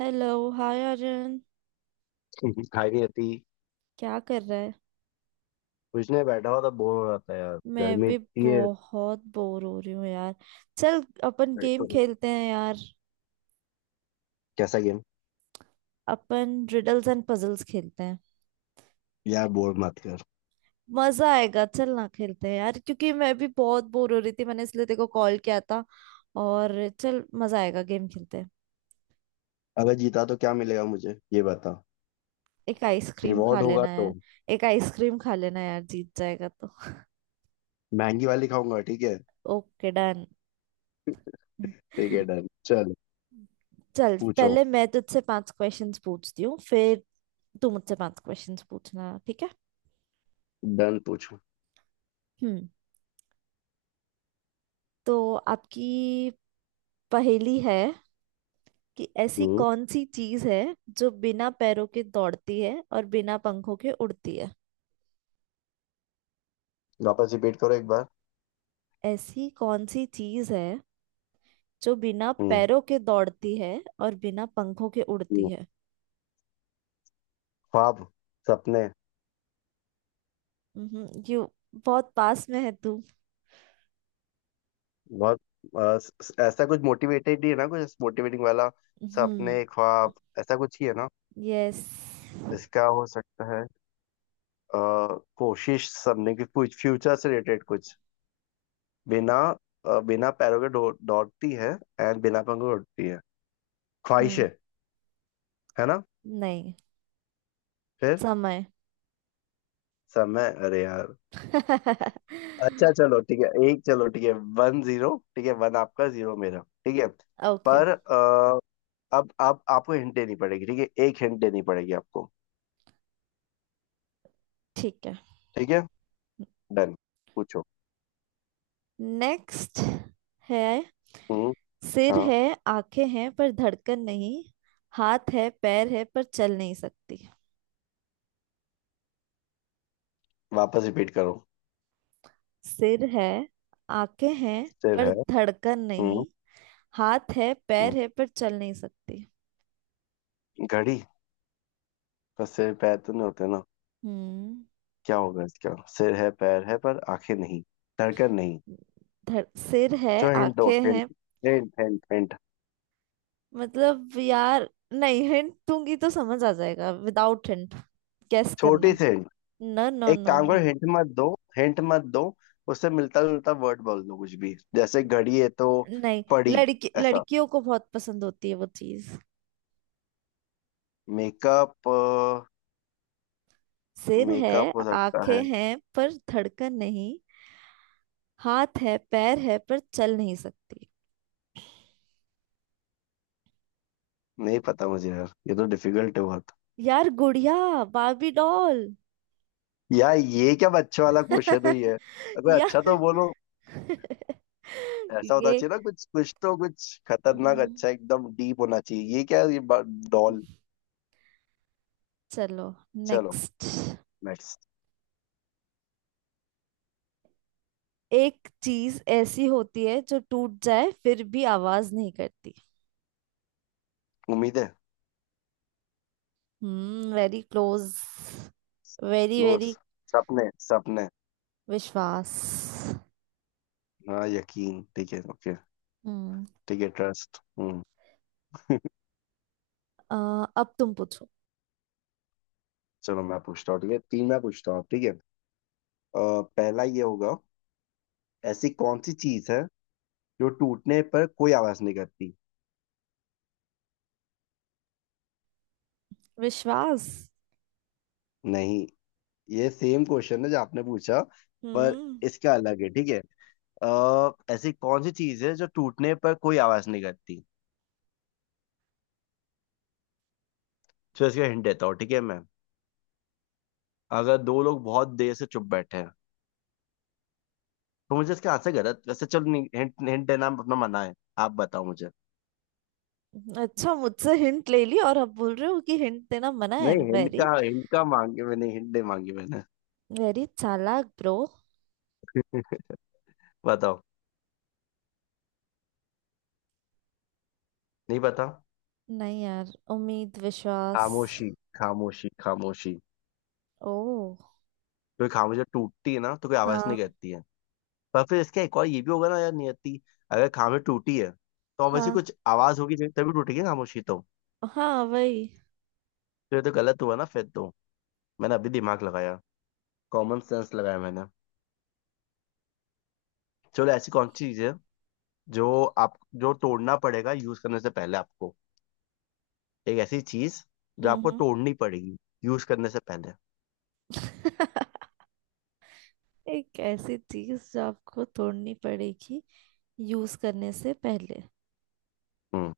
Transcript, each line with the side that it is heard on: right: Hello. Hi Arjun.
left: खाई नहीं आती।
right: क्या कर रहा है।
left: कुछ नहीं, बैठा हुआ था, बोर हो रहा था यार,
right: मैं
left: गर्मी
right: भी
left: इतनी है।
right: बहुत बोर हो रही हूँ यार। चल अपन गेम
left: बैठो।
right: खेलते हैं यार।
left: कैसा गेम?
right: अपन रिडल्स एंड पजल्स खेलते हैं।
left: यार, बोर मत कर।
right: मजा आएगा चल ना खेलते हैं यार, क्योंकि मैं भी बहुत बोर हो रही थी मैंने इसलिए तेरे को कॉल किया था। और चल मजा आएगा गेम खेलते हैं।
left: अगर जीता तो क्या मिलेगा मुझे ये बता।
right: एक आइसक्रीम खा
left: रिवॉर्ड होगा
right: लेना
left: तो।
right: यार। एक आइसक्रीम खा लेना यार जीत जाएगा तो।
left: महंगी वाली खाऊंगा, ठीक है।
right: Okay done.
left: ठीक है, डन, चल।
right: चल
left: पूछो।
right: पहले मैं तुझसे पांच क्वेश्चंस पूछती हूँ, फिर दो मुझसे पांच क्वेश्चंस पूछना, ठीक है।
left: डन, पूछो।
right: हम्म। तो आपकी पहेली है कि ऐसी
left: हम्म
right: कौन सी चीज है जो बिना पैरों के दौड़ती है और बिना पंखों के उड़ती है।
left: वापस रिपीट करो एक बार।
right: ऐसी कौन सी चीज है जो बिना
left: हम्म,
right: पैरों के दौड़ती है और बिना पंखों के उड़ती
left: हम्म।
right: है।
left: ख्वाब, सपने।
right: यू, बहुत पास में है तू।
left: बहुत। ऐसा कुछ मोटिवेटेड ही है ना, कुछ मोटिवेटिंग वाला।
right: हम्म।
left: सपने, ख्वाब, ऐसा कुछ ही है ना।
right: यस।
left: इसका हो सकता है। अ, कोशिश सबने की, कुछ फ्यूचर से रिलेटेड कुछ। बिना बिना पैरों के दौड़ती है, एंड बिना पंखों के उड़ती है।
right: हम्म।
left: ख्वाहिशें। है ना?
right: नहीं।
left: फिर?
right: समय।
left: समय? अरे यार। अच्छा चलो ठीक है, एक। चलो, ठीक है, 1-0, ठीक है, वन आपका जीरो मेरा, ठीक है।
right: ओके।
left: पर अब आप आपको हिंट देनी पड़ेगी, ठीक है, एक हिंट देनी पड़ेगी आपको।
right: ठीक है।
left: ठीक है, डन, पूछो।
right: नेक्स्ट है।
left: हम्म,
right: सिर
left: हाँ।
right: है, आंखें हैं पर धड़कन नहीं, हाथ है पैर है पर चल नहीं सकती।
left: वापस रिपीट करो।
right: सिर है, आंखें हैं
left: सिर
right: पर
left: है।
right: धड़कन
left: हम्म
right: नहीं, हाथ है
left: हम्म,
right: पैर है पर चल नहीं सकती।
left: घड़ी। पर सिर पैर तो नहीं होते ना।
right: हम्म
left: क्या होगा इसका? सिर है, पैर है, पर आंखें नहीं, धड़कन नहीं।
right: धड़ सिर है
left: जो हिंट दो,
right: आंखें
left: हिंट।
right: हैं।
left: Hint, hint, hint.
right: मतलब यार नहीं हिंट दूंगी तो समझ आ जाएगा विदाउट हिंट। गेस करना
left: छोटी
right: है।
left: सी हिंट।
right: नो नो
left: एक
right: नो
left: काम
right: नो।
left: करो, हिंट मत दो। हिंट मत दो। उससे मिलता जुलता वर्ड बोल दो, कुछ भी। जैसे घड़ी है तो
right: नहीं।
left: पड़ी,
right: लड़की,
left: ऐसा।
right: लड़कियों को बहुत पसंद होती है वो चीज।
left: मेकअप।
right: सिर है,
left: मेकअप हो सकता है।
right: आंखें हैं पर धड़कन नहीं, हाथ है पैर है पर चल नहीं सकती।
left: नहीं पता मुझे यार, ये तो डिफिकल्ट है बहुत।
right: यार, गुड़िया, बार्बी डॉल।
left: यार, ये क्या बच्चों वाला क्वेश्चन ही है। अगर
right: या
left: अच्छा तो बोलो। ऐसा होना
right: ये
left: चाहिए ना कुछ, कुछ तो कुछ खतरनाक
right: हम्म,
left: अच्छा, एकदम डीप होना चाहिए। ये क्या है? ये डॉल।
right: चलो।
left: चलो,
right: नेक्स्ट।
left: नेक्स्ट।
right: एक चीज ऐसी होती है जो टूट जाए फिर भी आवाज नहीं करती।
left: उम्मीदें।
right: Very close. Very
left: close.
right: Very.
left: सपने, सपने।
right: विश्वास।
left: हाँ, यकीन, ठीक है, ओके।
right: हम्म।
left: ठीक है, ट्रस्ट।
right: अ, अब तुम पूछो।
left: चलो मैं पूछता हूँ, ठीक है, तीन मैं पूछता हूँ, ठीक है। अ, पहला ये होगा। ऐसी कौन सी चीज है जो टूटने पर कोई आवाज नहीं करती?
right: विश्वास।
left: नहीं। ये सेम क्वेश्चन है जो आपने पूछा, पर
right: हम्म।
left: इसका अलग है, ठीक है। ऐसी कौन सी चीज है जो टूटने पर कोई आवाज नहीं करती? तो इसका हिंट देता हूँ, ठीक है मैं। अगर दो लोग बहुत देर से चुप बैठे हैं, तो मुझे इसके हाथ से गलत। वैसे चलो, नहीं, हिंट, हिंट देना अपना मना है। आप बताओ मुझे।
right: अच्छा मुझसे हिंट ले ली और अब बोल रहे हो कि हिंट देना मना है।
left: नहीं, हिंट
right: वेरी
left: का, हिंट का मांगे मैंने? हिंट नहीं मांगी मैंने।
right: वेरी चालाक ब्रो।
left: बताओ। नहीं पता।
right: नहीं यार, उम्मीद विश्वास।
left: खामोशी, खामोशी, खामोशी।
right: ओ।
left: कोई खामोशी जब टूटती है ना, तो कोई आवाज नहीं
right: हाँ।
left: करती है। पर फिर इसका एक और ये भी होगा ना यार, नियति। अगर खामोशी टूटी है, तो वैसे
right: हाँ
left: कुछ आवाज होगी तभी टूटेगी ना, खामोशी तो।
right: हाँ वही।
left: तो ये तो गलत हुआ ना फिर तो। मैंने अभी दिमाग लगाया, कॉमन सेंस लगाया मैंने। चलो, ऐसी कौन सी चीज है जो आप, जो तोड़ना पड़ेगा यूज करने से पहले आपको? एक ऐसी चीज जो
right: हम्म।
left: आपको तोड़नी पड़ेगी यूज करने से पहले।
right: एक ऐसी चीज जो आपको तोड़नी पड़ेगी यूज करने से पहले।
left: हम्म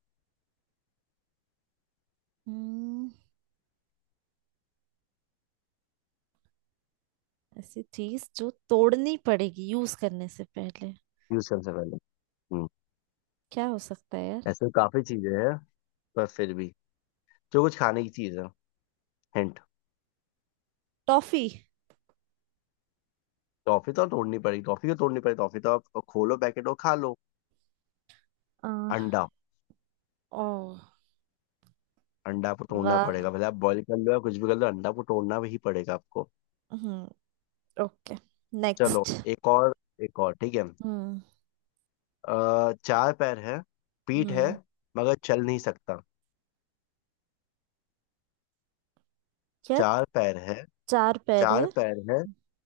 right: हम्म। ऐसी चीज जो तोड़नी पड़ेगी यूज करने से पहले।
left: यूज करने से पहले। हम्म।
right: क्या हो सकता है यार।
left: ऐसे काफी चीजें हैं, पर फिर भी। जो कुछ खाने की चीज है, हिंट।
right: टॉफी।
left: टॉफी तो तोड़नी पड़ेगी? टॉफी क्यों तोड़नी पड़ेगी? टॉफी तो आप खोलो पैकेट और खा लो।
right: आ,
left: अंडा।
right: ओ।
left: अंडा आपको तोड़ना
right: वाह।
left: पड़ेगा, भले आप बॉईल कर लो या कुछ भी कर लो, अंडा को तोड़ना भी पड़ेगा आपको।
right: हम्म। ओके।
left: चलो,
right: नेक्स्ट।
left: एक और। एक और, ठीक है।
right: हम्म
left: चार पैर है, पीठ है,
right: हम्म
left: मगर चल नहीं सकता।
right: क्या।
left: चार पैर है।
right: चार पैर
left: चार
right: है।
left: पैर है,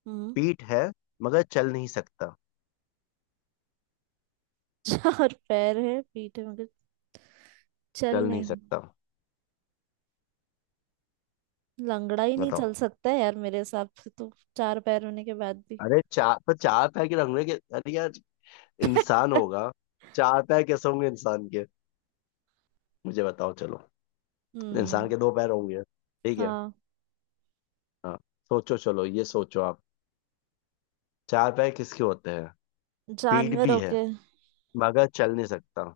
right: हम्म।
left: पीठ है, मगर चल नहीं सकता,
right: चार पैर है पीठ है मगर चल
left: चल नहीं
right: नहीं
left: सकता।
right: लंगड़ा ही नहीं
left: बताओ।
right: चल सकता है यार मेरे हिसाब से, तो चार पैर होने के बाद भी।
left: अरे चार पर, चार पैर के रंगने के, अरे यार। इंसान होगा? चार पैर कैसे होंगे इंसान के? मुझे बताओ, चलो। इंसान
right: हम्म।
left: के दो पैर होंगे, ठीक है।
right: हाँ।
left: हाँ। सोचो चलो, ये सोचो आप। चार पैर किसके होते हैं? पीठ भी
right: जानवरों
left: है,
right: के।
left: मगर चल नहीं सकता।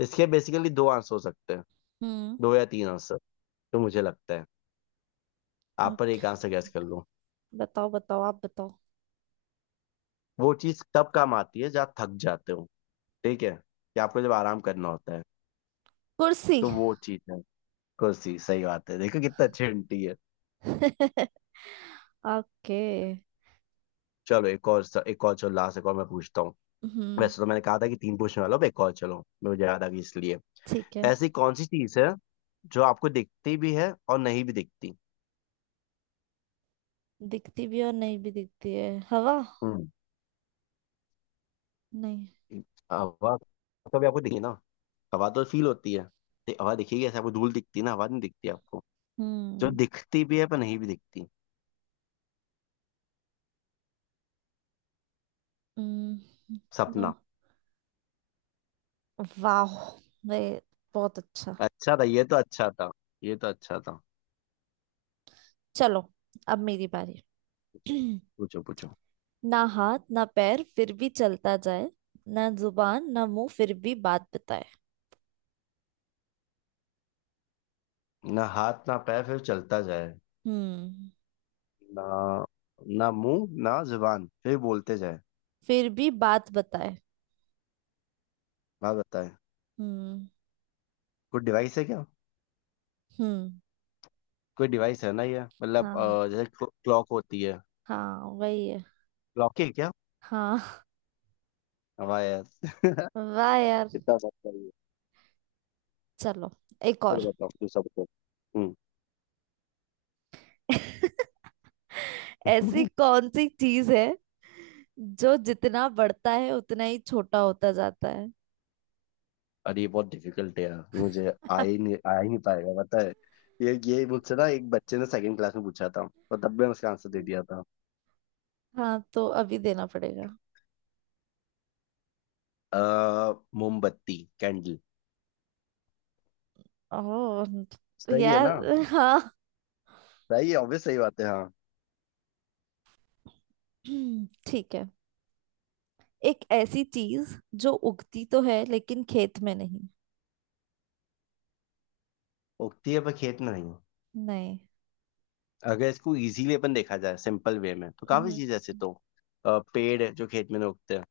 left: इसके बेसिकली दो आंसर हो सकते हैं,
right: हम्म।
left: दो या तीन आंसर। तो मुझे लगता है आप पर एक
right: ओके।
left: आंसर गैस कर लो।
right: बताओ बताओ आप बताओ।
left: वो चीज तब काम आती है जब थक जाते हो, ठीक है, कि आपको जब आराम करना होता है,
right: कुर्सी।
left: तो वो चीज है। कुर्सी। सही बात है, देखो कितना अच्छी हिंट।
right: ओके।
left: चलो एक और, एक और चलो, लास्ट एक और मैं पूछता हूँ।
right: हम्म।
left: वैसे तो मैंने कहा था कि तीन पूछने वाला हूँ, अब एक और चलो, मुझे याद आ गई इसलिए।
right: ठीक है।
left: ऐसी कौन सी चीज है जो आपको दिखती भी है और नहीं भी दिखती?
right: दिखती भी और नहीं भी दिखती है, हवा।
left: हम्म।
right: नहीं।
left: हवा तो भी आपको दिखी ना? हवा तो फील होती है। हवा दिखेगी ऐसे आपको? धूल दिखती है ना, हवा नहीं दिखती आपको। जो
right: हम्म।
left: दिखती भी है पर नहीं भी दिखती।
right: हम्म, नो।
left: सपना।
right: वाह वे, बहुत अच्छा।
left: अच्छा था, ये तो अच्छा था। ये तो अच्छा था।
right: चलो, अब मेरी बारी।
left: पूछो। पूछो, पूछो।
right: ना हाथ ना पैर फिर भी चलता जाए, ना जुबान ना मुंह फिर भी बात बताए।
left: ना हाथ ना पैर फिर चलता जाए
right: हम्म।
left: ना, ना मुंह ना जुबान फिर बोलते जाए,
right: फिर भी बात बताए।
left: बात बताएं।
right: हम्म।
left: कोई डिवाइस है क्या?
right: हम्म।
left: कोई डिवाइस है ना, ये मतलब
right: हाँ
left: जैसे क्लॉक होती है।
right: हाँ वही है।
left: क्लॉक है क्या?
right: हाँ।
left: हमारे यार
right: वाह यार।
left: कितना बात करिए।
right: चलो एक
left: चलो
right: और।
left: बताओ, दूसरा बताओ। हम्म।
right: ऐसी कौन सी चीज है जो जितना बढ़ता है उतना ही छोटा होता जाता है।
left: अरे ये बहुत डिफिकल्ट है यार, ये मुझे आ ही नहीं, आ ही नहीं पाएगा, पता है। ये मुझसे ना एक बच्चे ने सेकंड क्लास में पूछा था, और तब मैंने उसका आंसर दे दिया था।
right: हाँ तो अभी देना पड़ेगा।
left: अ, मोमबत्ती, कैंडल।
right: ओह
left: सही है ना?
right: यार। हाँ।
left: सही है, ऑब्वियस, सही बात है, हाँ।
right: ठीक है। एक ऐसी चीज जो उगती तो है लेकिन खेत में नहीं।
left: उगती है पर खेत में नहीं।
right: नहीं।
left: अगर इसको इजीली अपन देखा जाए सिंपल वे में, तो काफी
right: हम्म,
left: चीज ऐसे तो। पेड़ है जो खेत में उगते हैं,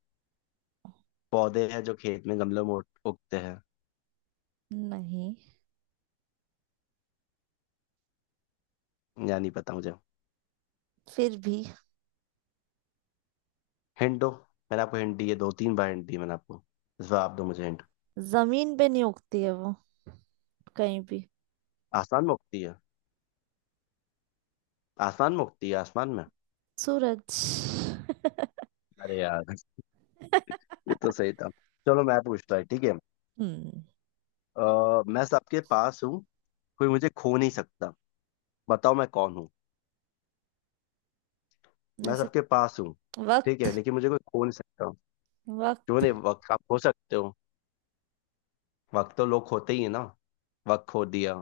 left: पौधे हैं जो खेत में गमलों में उगते हैं,
right: नहीं।
left: या नहीं पता मुझे।
right: फिर भी
left: हिंट दो। मैंने आपको हिंट दी है, दो तीन बार हिंट दी मैंने आपको, इस बार आप दो मुझे हिंट।
right: जमीन पे नहीं उगती है वो, कहीं भी।
left: आसमान में उगती है, आसमान में उगती है, आसमान में?
right: सूरज।
left: अरे यार ये तो सही था। चलो मैं पूछता है, ठीक है।
right: हम्म।
left: मैं सबके पास हूँ, कोई मुझे खो नहीं सकता। बताओ मैं कौन हूँ। मैं
right: ऐसे,
left: सबके पास हूँ, ठीक है,
right: वक्त।
left: लेकिन मुझे कोई खो नहीं सकता। क्यों
right: वक्त।
left: नहीं? वक्त आप खो सकते हो? वक्त तो लोग खोते ही है ना, वक्त खो दिया।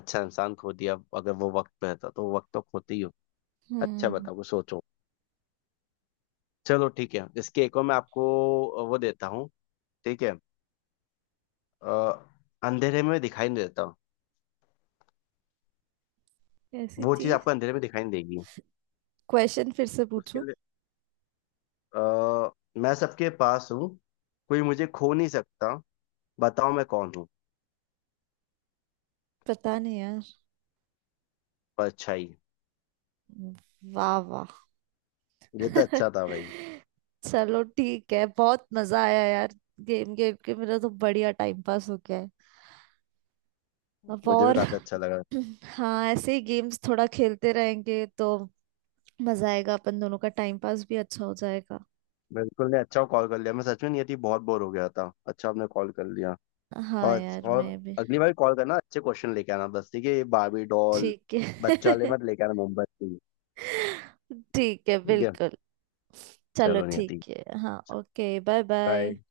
left: अच्छा इंसान खो दिया, अगर वो वक्त पे रहता तो, वक्त तो खोते ही हो। अच्छा
right: हम्म।
left: बताओ, कुछ सोचो। चलो ठीक है, इसके एक और मैं आपको वो देता हूँ, ठीक है। अ, अंधेरे में दिखाई नहीं देता,
right: ऐसी
left: वो चीज
right: चीज।
left: आपको अंधेरे में दिखाई नहीं देगी,
right: क्वेश्चन फिर से
left: उसके
right: पूछो।
left: लिए। अ, मैं सबके पास हूँ, कोई मुझे खो नहीं सकता। बताओ मैं कौन हूँ।
right: पता नहीं यार।
left: परछाई।
right: वाह वाह।
left: ये तो अच्छा था भाई।
right: चलो ठीक है, बहुत मजा आया यार। गेम खेल के मेरा तो बढ़िया टाइम पास हो गया है। अब
left: मुझे भी
right: और
left: काफी अच्छा लगा।
right: हाँ ऐसे ही गेम्स थोड़ा खेलते रहेंगे तो मजा आएगा, अपन दोनों का टाइम पास भी अच्छा हो जाएगा।
left: बिल्कुल नहीं, अच्छा कॉल कर लिया, मैं सच में नहीं थी, बहुत बोर हो गया था, अच्छा आपने कॉल कर लिया।
right: हाँ
left: और
right: यार मैं
left: और
right: भी।
left: अगली बार कॉल करना, अच्छे क्वेश्चन लेके आना बस, ठीक है? ये बारबी डॉल
right: ठीक
left: बच्चा वाले
right: है।
left: मत लेके आना मुंबई से।
right: ठीक है
left: ठीक है।
right: बिल्कुल। चलो
left: चलो नियति,
right: ठीक है, हाँ ओके। Bye
left: bye.
right: बाय।